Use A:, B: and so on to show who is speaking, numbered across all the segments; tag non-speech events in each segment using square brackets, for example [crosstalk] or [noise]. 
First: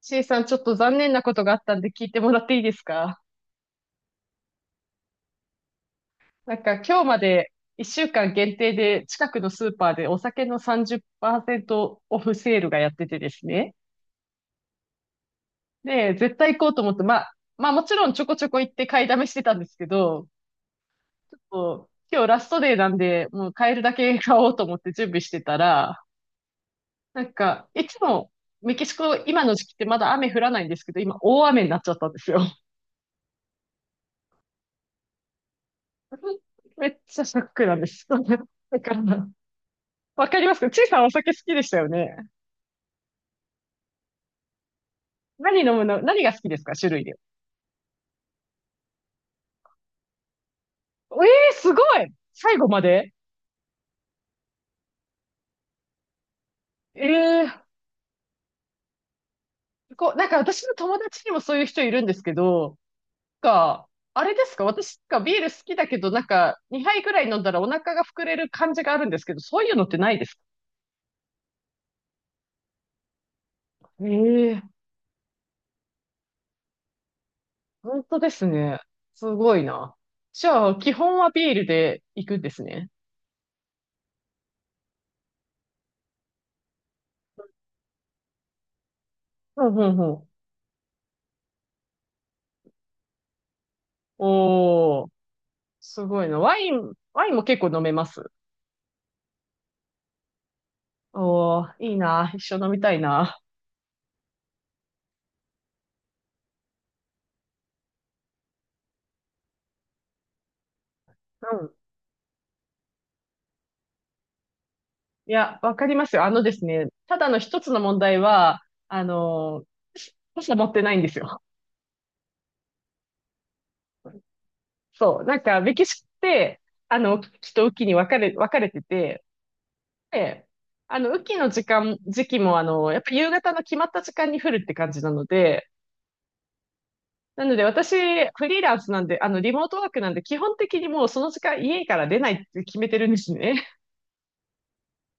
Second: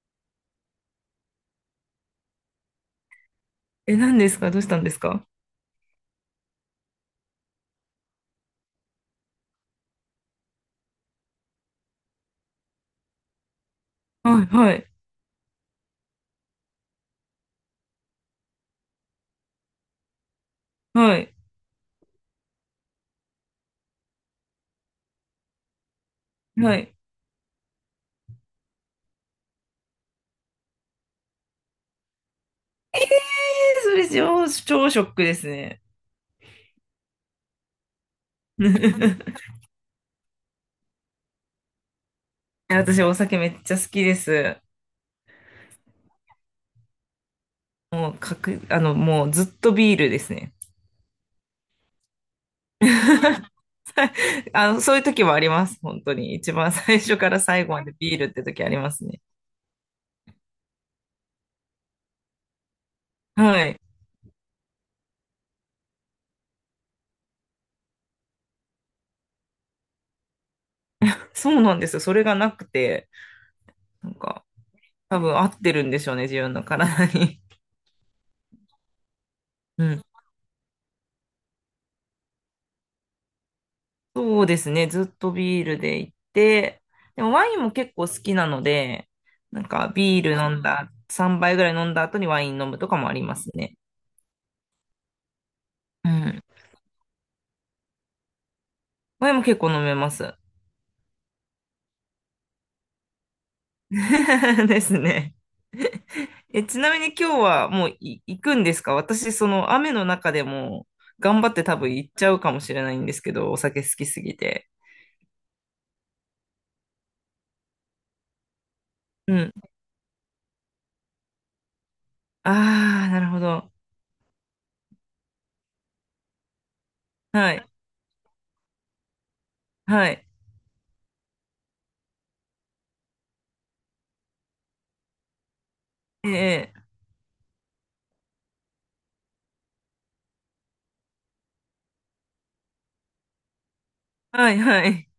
A: C さん、ちょっと残念なことがあったんで聞いてもらっていいですか？
B: え、何ですか？どうしたんですか？
A: なんか今日まで1週間限定で近くのスーパーでお酒の30%オフセールがやっててですね。
B: はい、はい、
A: で、絶対行こうと思って、まあ、もちろんちょこちょこ行って買いだめしてたんですけど、
B: は
A: ち
B: い、
A: ょっと今日ラストデーなんで、もう買えるだけ買おうと思って準備してたら、
B: はい。
A: なんかいつもメキシコ今の時期ってまだ雨降らないんですけど、今大雨になっちゃったんですよ。
B: えー、それ超ショックですね。
A: [laughs] めっちゃショックなんです。[laughs] だから、[laughs]
B: [laughs]
A: わかりますか？ちいさんお酒好きでしたよね。
B: え、私、お酒めっちゃ好きです。
A: 何飲むの？何が好きですか、種類で。
B: もう、かく、あの、もうずっとビールですね。
A: えすごい最後まで。
B: [laughs] あの、そういう時もあります。本当に。一番最初から
A: ええ
B: 最後までビールって時ありますね。
A: ー、こう、なんか私の友達にもそういう人いるんですけど、なん
B: はい。
A: か、あれですか、私がビール好きだけど、なんか、2杯ぐらい飲んだらお腹が膨れる感じがあるんですけど、そういうのってないですか？
B: そうなんですよ。それがなくて、
A: え
B: なんか、
A: えー、
B: 多分合ってるんでしょうね、自分の体に。
A: 本当ですね。すごい
B: う
A: な。
B: ん。
A: じゃあ、基本はビールで行くんですね。
B: そうですね。ずっとビールで行って、でもワインも結構好きなので、
A: う
B: なん
A: んう
B: か
A: んう
B: ビー
A: ん。
B: ル飲んだ、3杯ぐらい飲んだ後にワイン飲むとかもありますね。
A: おー、す
B: う
A: ごいな。
B: ん。
A: ワイン、ワインも結構飲めます？
B: ワインも結構飲めます。
A: おー、いいな。一緒飲みたいな。
B: [laughs] ですね。え、ちなみに今日はもう行くんですか？私、その雨の中でも頑張っ
A: う
B: て
A: ん。
B: 多分行っちゃうかもしれないんですけど、お酒好きすぎて。
A: いや、わかりますよ。あのですね、ただの一つの問題は、あ
B: うん。
A: の、傘持ってないんですよ。
B: ああ、なるほど。
A: そう。なんか、メキシコって、雨
B: は
A: 季と
B: い。
A: 雨季に分かれ、分かれてて、
B: はい。
A: で、雨季の時期も、やっぱ夕方の決まった時間に降るって感じなので、
B: ええ。
A: なので私、フリーランスなんで、リモートワークなんで、基本的にもうその時間家から出ないって決めてるんですね。
B: はい、はい。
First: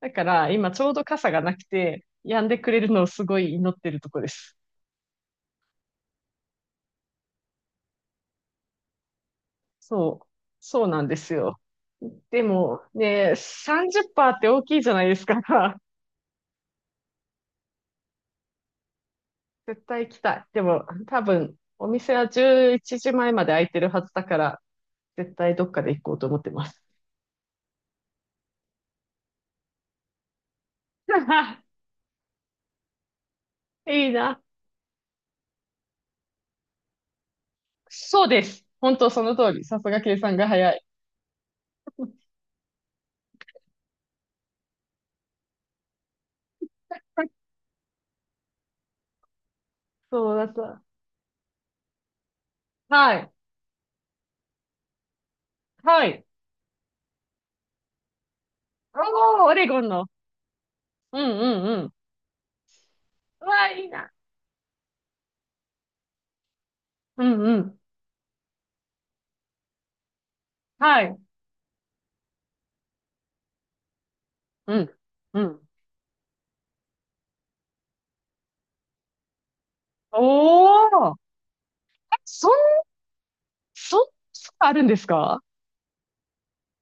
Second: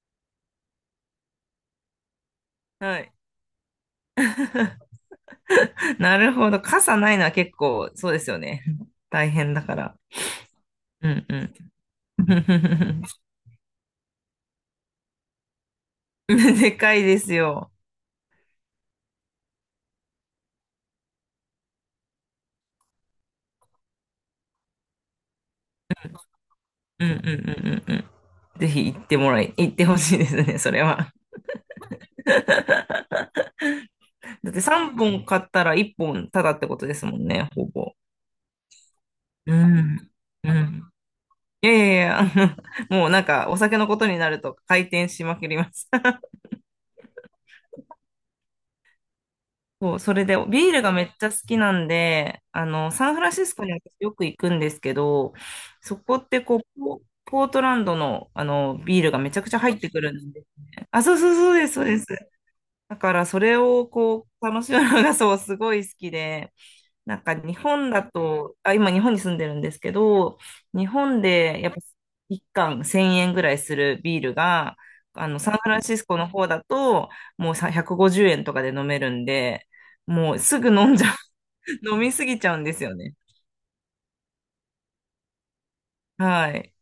A: だから、今ちょうど傘がなくて、止んでくれる
B: は
A: のを
B: い。
A: すごい祈ってるとこです。
B: [laughs] [laughs] なるほど。傘ないのは結構、そうですよね。[laughs] 大変だから。
A: そう。そうなん
B: う
A: で
B: ん
A: す
B: う
A: よ。
B: ん。
A: でも、
B: [laughs]
A: ね、30%っパーセントって大きいじゃないですか。[laughs]
B: でかいですよ。
A: 絶対行きたい。でも、多分、お店は11時前まで開いてるはずだから、絶対どっかで行こうと思ってます。
B: うんうんうんうんうん。ぜひ行ってもらい、行ってほしいですね、それは。
A: [laughs] いいな。
B: だって3本買ったら1本ただってことですもんね、ほぼ。
A: そうです。本当その通
B: う
A: り。さすが
B: ん。
A: 計算が
B: う
A: 早い。
B: ん。いやいやいや、[laughs] もうなんかお酒のことになると回転しまくります。そう、それ
A: そう
B: で
A: だっ
B: ビー
A: た。
B: ルがめっちゃ好きなんで、あの、サ
A: は
B: ンフラ
A: い。
B: ンシスコに私よく行くんですけど、そ
A: は
B: こ
A: い。
B: ってこう、ポートランドの、あの、ビールがめち
A: お
B: ゃ
A: ー、
B: く
A: オ
B: ちゃ
A: レ
B: 入
A: ゴ
B: っ
A: ン
B: てく
A: の。
B: るんですね。あ、そう
A: う
B: そう
A: んう
B: そう
A: ん
B: です、
A: う
B: そう
A: ん。
B: です。だからそ
A: う
B: れ
A: わ、い
B: を
A: いな。
B: こう、楽しむのがそう、すごい好きで、なん
A: う
B: か
A: ん
B: 日
A: うん。
B: 本だと、あ、今日本に住んでるんですけど、日
A: はい。
B: 本でやっぱ1缶1000円ぐらいするビール
A: う
B: が、
A: ん。
B: あの、
A: う
B: サン
A: ん。
B: フランシスコの方だと、もうさ150円とかで飲めるんで、もうす
A: お
B: ぐ飲んじゃ
A: ー、
B: う、
A: え
B: [laughs] 飲みすぎち
A: そん、
B: ゃうんですよね。
A: そん、あるんですか？
B: はい。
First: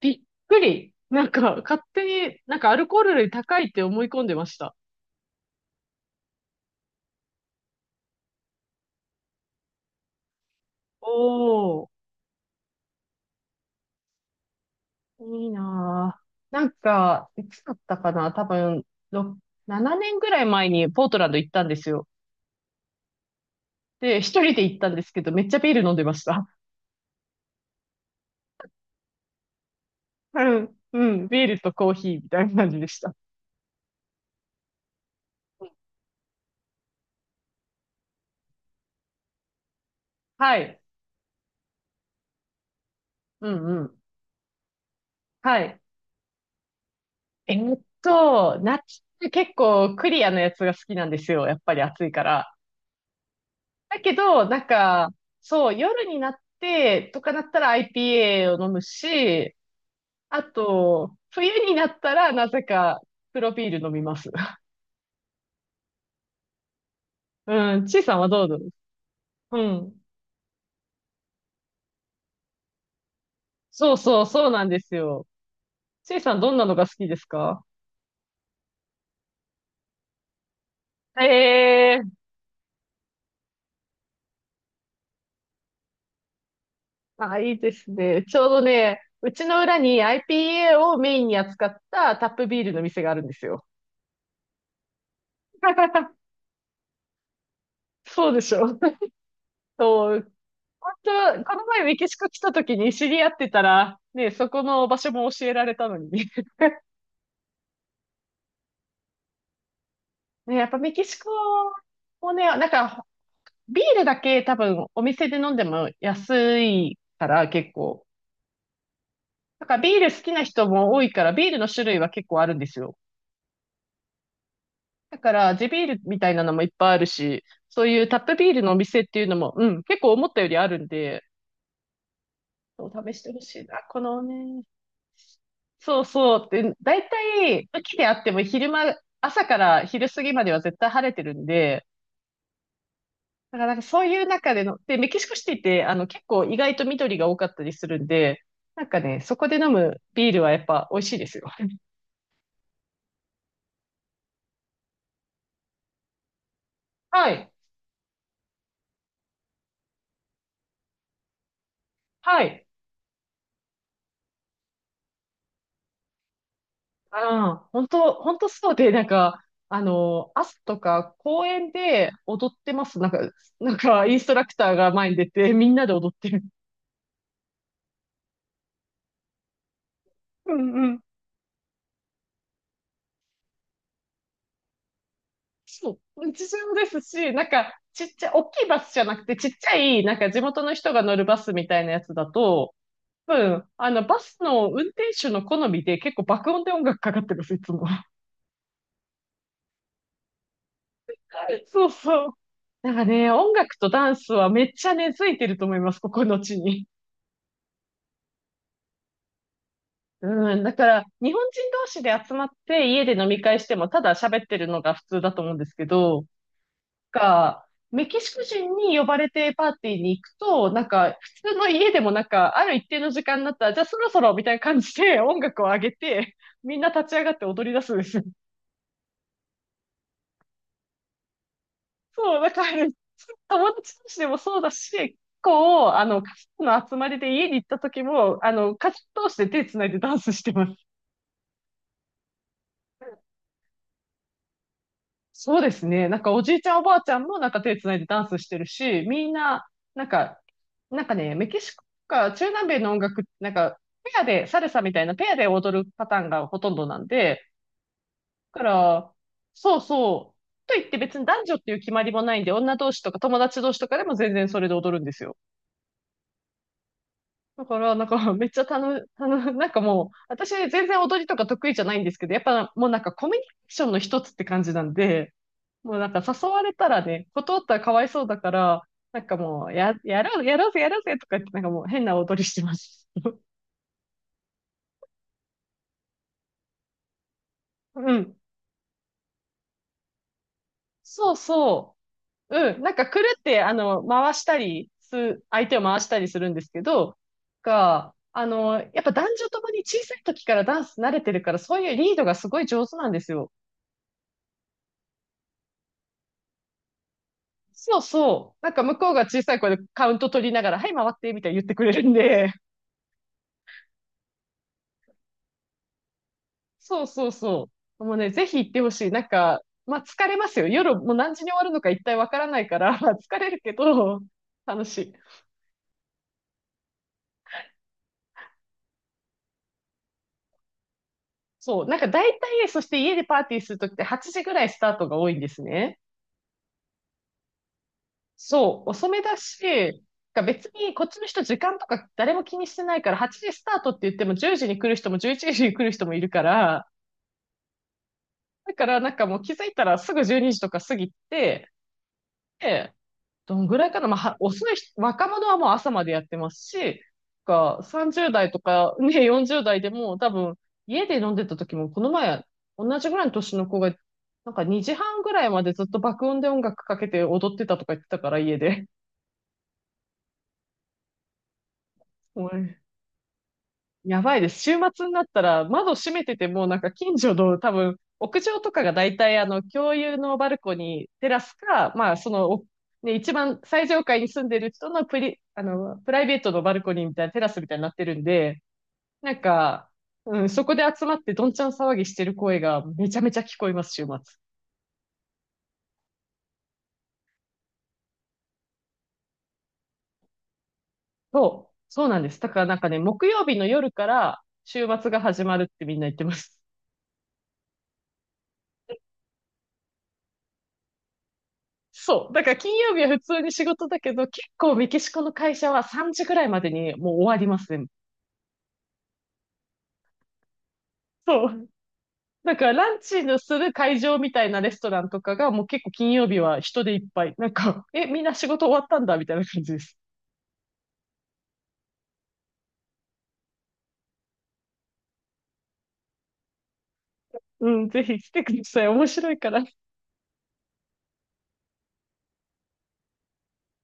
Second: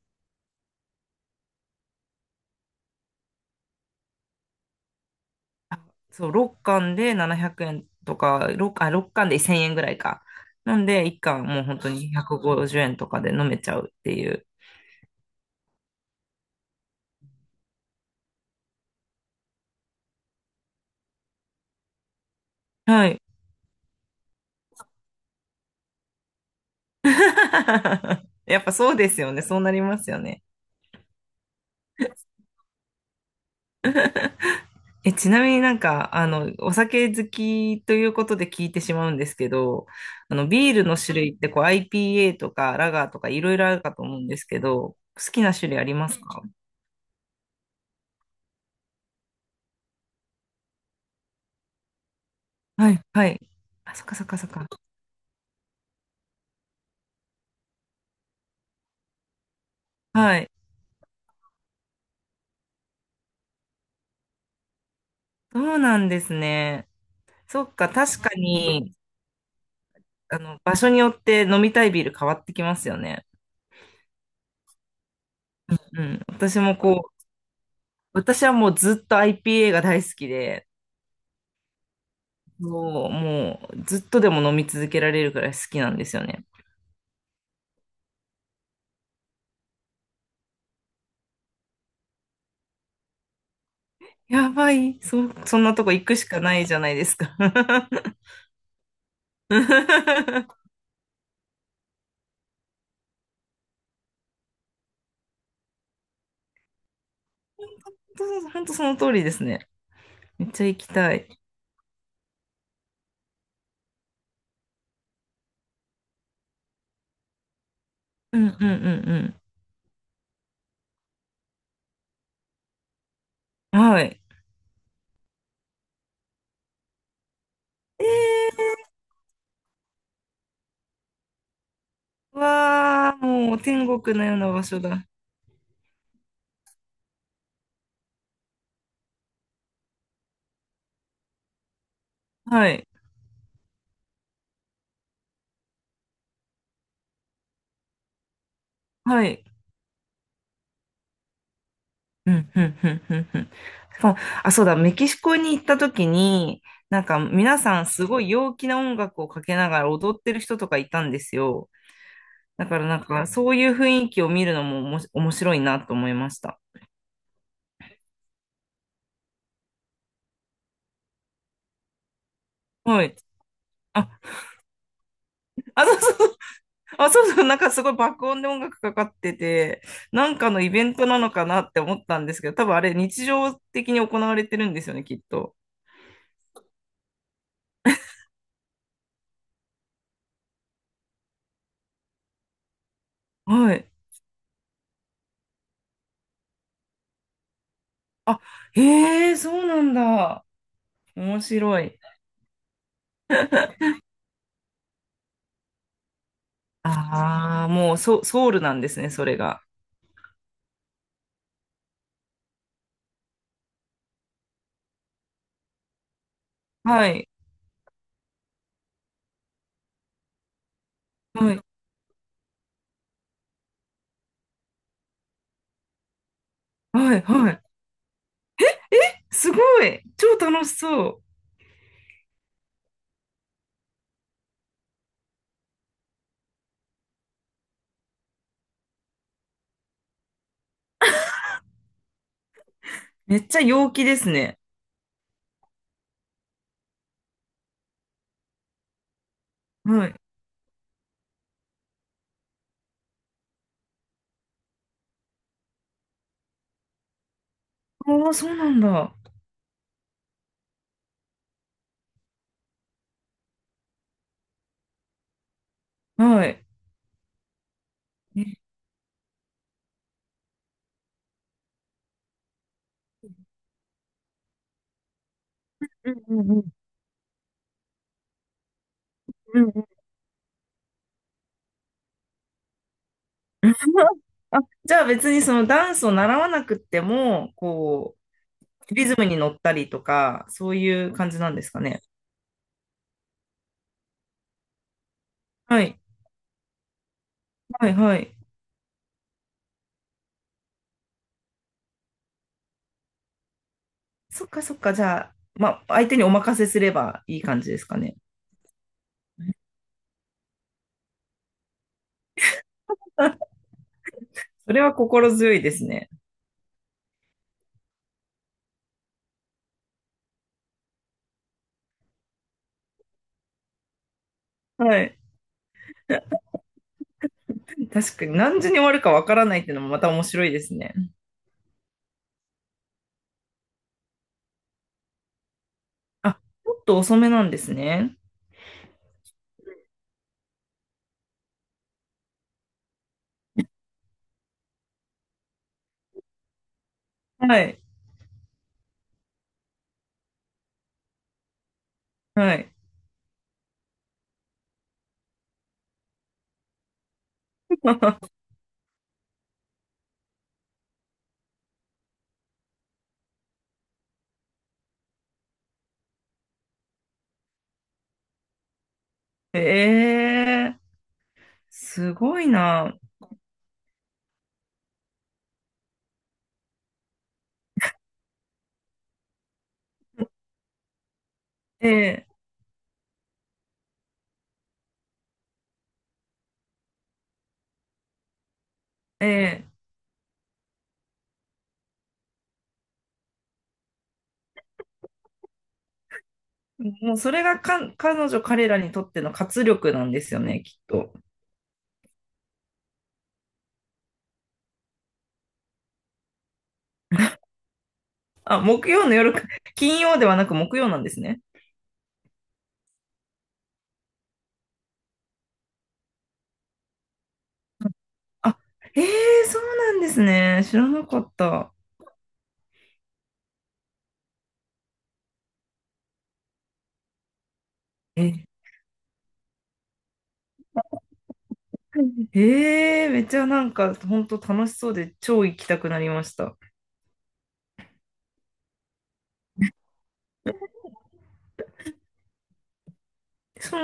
A: びっくり。なんか、勝手に、なんかアルコール類高いって思い込んでました。
B: そう、6缶で1000円ぐらいか。なんで、1缶もう本
A: お
B: 当
A: ー、
B: に150円とかで飲めちゃうっていう。
A: いいなぁ。なんか、いつだったかな多分、ろ7年ぐらい前にポートランド行ったんですよ。
B: はい。
A: で、一人で行ったんですけど、めっちゃビール飲んでました。
B: [laughs] やっぱそうですよね。そうなりますよね。
A: うん、うん、ビールとコーヒーみたいな感じでした。
B: え、ちなみにお酒好きということで聞いてしまうんですけど、あの、
A: は
B: ビー
A: い。
B: ルの種類ってこう IPA とかラガーとかい
A: う
B: ろいろあ
A: ん、
B: る
A: う
B: か
A: ん。
B: と思うんですけど、好きな
A: は
B: 種類
A: い。
B: ありますか？
A: 夏って結構クリアなやつが好きなんですよ。やっぱり暑いから。
B: はい、はい。あ、
A: だ
B: そっ
A: け
B: かそっかそ
A: ど、
B: っ
A: なん
B: か。
A: か、そう、夜になってとかなったら IPA を飲むし、
B: は
A: あ
B: い。
A: と、冬になったらなぜか黒ビール飲みます。[laughs]
B: そうなんですね。そっ
A: うん、
B: か、
A: ちいさん
B: 確
A: は
B: か
A: どうぞ。
B: に、
A: うん。
B: あの、場所によって飲みたいビール変わってきますよね。
A: そうそう、そうなんですよ。
B: う
A: ち
B: ん。
A: いさんどん
B: 私
A: なの
B: も
A: が好き
B: こ
A: で
B: う、
A: すか？
B: 私はもうずっと IPA が大好きで、
A: ええー、
B: そう、もうずっとでも飲み続けられるくらい好きなんですよね。
A: あ、いいですね。ちょうどね、うちの裏に IPA をメインに扱ったタップビールの店があるんですよ。
B: やばい、そんなとこ行くし
A: [laughs]
B: かないじゃないですか。[laughs]
A: そうでしょ。[laughs] そう。本当は、この前メキシコ来た時に知り合ってたら、ね、そこの場所も教えられたのに。[laughs]
B: 本当その通りですね。めっ
A: ね、
B: ち
A: や
B: ゃ
A: っぱ
B: 行き
A: メキ
B: た
A: シコ
B: い。
A: もね、なんか、ビールだけ多分お店で飲んでも安いから結構。
B: うんうんうん
A: なんからビール好きな人も多いから、ビールの種類は結構あるんですよ。
B: うん。はい。
A: だから、地ビールみたいなのもいっぱいあるし、そういうタップビールの
B: え
A: お店っていうのも、うん、結構思ったよりあるんで、
B: ー、
A: そう、試
B: わ
A: し
B: ー、
A: てほ
B: もう
A: しいな。
B: 天
A: こ
B: 国
A: の
B: のような場
A: ね、
B: 所だ。
A: そうそうって、だいたい雨季であっても昼間、朝から昼過ぎまでは絶対晴れてるんで、
B: はい。
A: だからなんかそういう中での、で、メキシコシティって、結構意外と緑が多かったりするんで、なんかね、
B: は
A: そ
B: い。
A: こで飲むビールはやっぱ美味しいですよ。
B: うん、うん、うん、うん、うん。しかも、あ、そうだ、メキシコに行った時に、なんか
A: はい。
B: 皆さんすごい陽気な音楽をかけながら踊ってる人とかいたんですよ。
A: はい。
B: だからなんか、そういう雰囲気を見るのもおもし面白いなと思いました。
A: ああ、本当本当そうで、なんか、朝とか公園で踊ってます。
B: は
A: なん
B: い。
A: か、なんか、イ
B: あ、
A: ンストラクターが前に出て、みん
B: あ、
A: なで
B: そう
A: 踊っ
B: そ
A: て
B: う。
A: る。
B: あ、そうそう。なんかすごい爆音で音楽かかってて、なんか
A: う
B: のイベ
A: んう
B: ン
A: ん。
B: トなのかなって思ったんですけど、多分あれ日常的に行われてるんですよね、きっと。
A: そう、日常ですし、なんか、ちっちゃい、大きいバスじゃなくて、ちっちゃい、なんか地元の人が乗るバスみたいなやつだと、多分、
B: はい。
A: バスの運転手の好みで結構爆音で音楽かかってるんです、いつも。
B: あ、へえ、そうなんだ。面
A: [laughs]
B: 白
A: そう
B: い。
A: そう。なんかね、音楽とダンスはめっちゃ根付いてると思います、ここの地に。
B: ああ、もうソ、ソウルなんですね、それが。
A: うん、だから、日本人同士で集まって家で飲み会しても、ただ喋ってるのが普通だと思うんですけど、
B: はい。
A: メキシコ人に呼ばれてパーティーに行くと、なんか、普
B: は
A: 通
B: い。
A: の家でもなんか、ある一定の時間になったら、じゃあそろそろみたいな感じで音楽を上げて、みんな立ち
B: はい。
A: 上がって
B: はい。
A: 踊り出すんですよ。
B: すごい。超楽しそう。
A: そう、だから、友達同士でもそうだし、結構、家族の集まりで家に行った時も、家族同士で手つないでダンスしてます。
B: めっちゃ陽気ですね。
A: そうですね。なんかおじいちゃんおばあちゃんもなんか手つないでダンスしてるし、みんな、な
B: は
A: ん
B: い。
A: か、なんかね、メキシコか中南米の音楽、なんか、ペアで、サルサみたいなペアで踊るパターンがほとんどなんで、
B: ああ、そう
A: だか
B: なん
A: ら、
B: だ。
A: そうそう。と言って別に男女っていう決まりもないんで、女同士とか友達同士とかでも全然それで踊るんですよ。
B: はい。
A: だから、なんかめっち
B: ね
A: ゃなんかもう、私全然踊りとか得意じゃないんですけど、やっぱもうなんかコミュニケーションの一つって感じなんで、もうなんか
B: う
A: 誘
B: んう
A: わ
B: ん
A: れたらね、断ったらかわいそうだから、なんか
B: うん
A: もう、
B: うん
A: やろう、やろうぜ、やろうぜとか言って、なんかもう変な踊りしてます。[laughs]
B: [laughs] あ、じゃあ別にそのダンスを習わなくっても、
A: う
B: こ
A: ん。
B: う、リズムに乗ったりとか、そういう感
A: そう
B: じなんですか
A: そ
B: ね。
A: う。うん。なんか、くるって、回したりす、相手を
B: はい。
A: 回したりするんですけど、
B: はい。
A: が、
B: はい。
A: やっぱ男女ともに小さい時からダンス慣れてるから、そういうリードがすごい上手なんですよ。
B: そっかそっか。じゃあ、まあ、相手にお任せすればいい感じですか
A: そう
B: ね。
A: そう。なんか、向こうが小さい声でカウント取りながら、はい、回って、みたいに言ってくれるんで、
B: [laughs] それは心強いですね。
A: そうそうそう。もうね、ぜひ行ってほしい。なんか、まあ疲れますよ。夜もう何時に終わるのか一体わからないから、[laughs] 疲れるけど、楽し
B: は
A: い。
B: い。確かに何時に終わるかわからないっていうのもまた面白いですね。
A: そう。なんか大体、そして家でパーティーするときって8時ぐらいスタートが多いんですね。
B: あ、ちょっと遅めなんですね。
A: そう。遅めだし、なんか別にこっちの人時間とか誰も気にしてないから、8時スタートって言っても10時に来る人も11時に来る人もいるから、
B: はい。
A: だからなんかもう気づいたらすぐ12時とか過ぎて、
B: はい。
A: で、どのぐらいかな、まあ、遅い人、若者はもう朝までやってますし、30
B: [laughs]
A: 代とか、ね、40代でも多分、家で飲んでた時も、この前、同じぐらいの年の子が、なんか2時半ぐらいまでずっと爆音で音楽かけて踊ってたとか言ってたから、家で。
B: ええー、すごい
A: [laughs]
B: な。
A: やばいです。週末になったら窓閉めてても、なんか近所の多分、屋上とかが大体共有のバルコニー、テラスか、まあ
B: ええ
A: その、ね、一番最上階に住んでる人のプライベートのバルコニーみたいなテラスみたいになってるんで、なん
B: ええ、
A: か、うん、そこで集まってどんちゃん騒ぎしてる声がめちゃめちゃ聞こえます、週末。
B: もうそれが彼女彼らにとっての活力なんですよね、きっと。
A: そう、そうなんです。だからなんかね、木曜日の夜から週末が始まるってみんな言ってます。
B: あ、木曜の夜か、[laughs] 金曜ではなく木曜なんですね。
A: そう。だから金曜日は普通に仕事だけど、結構メキシコの会社は3時ぐらいまでにもう終わりますね。
B: あ、ええー、そうなんですね。知らなかっ
A: そう。
B: た。
A: だからランチのする会場みたいなレストランとかがもう結構金曜日は人でいっぱい。なんか、え、みんな
B: え、
A: 仕事終わったんだみたいな感じです。
B: めっちゃ本当楽しそうで超行きたくなりました。
A: うん、ぜひ来てください。面白いから。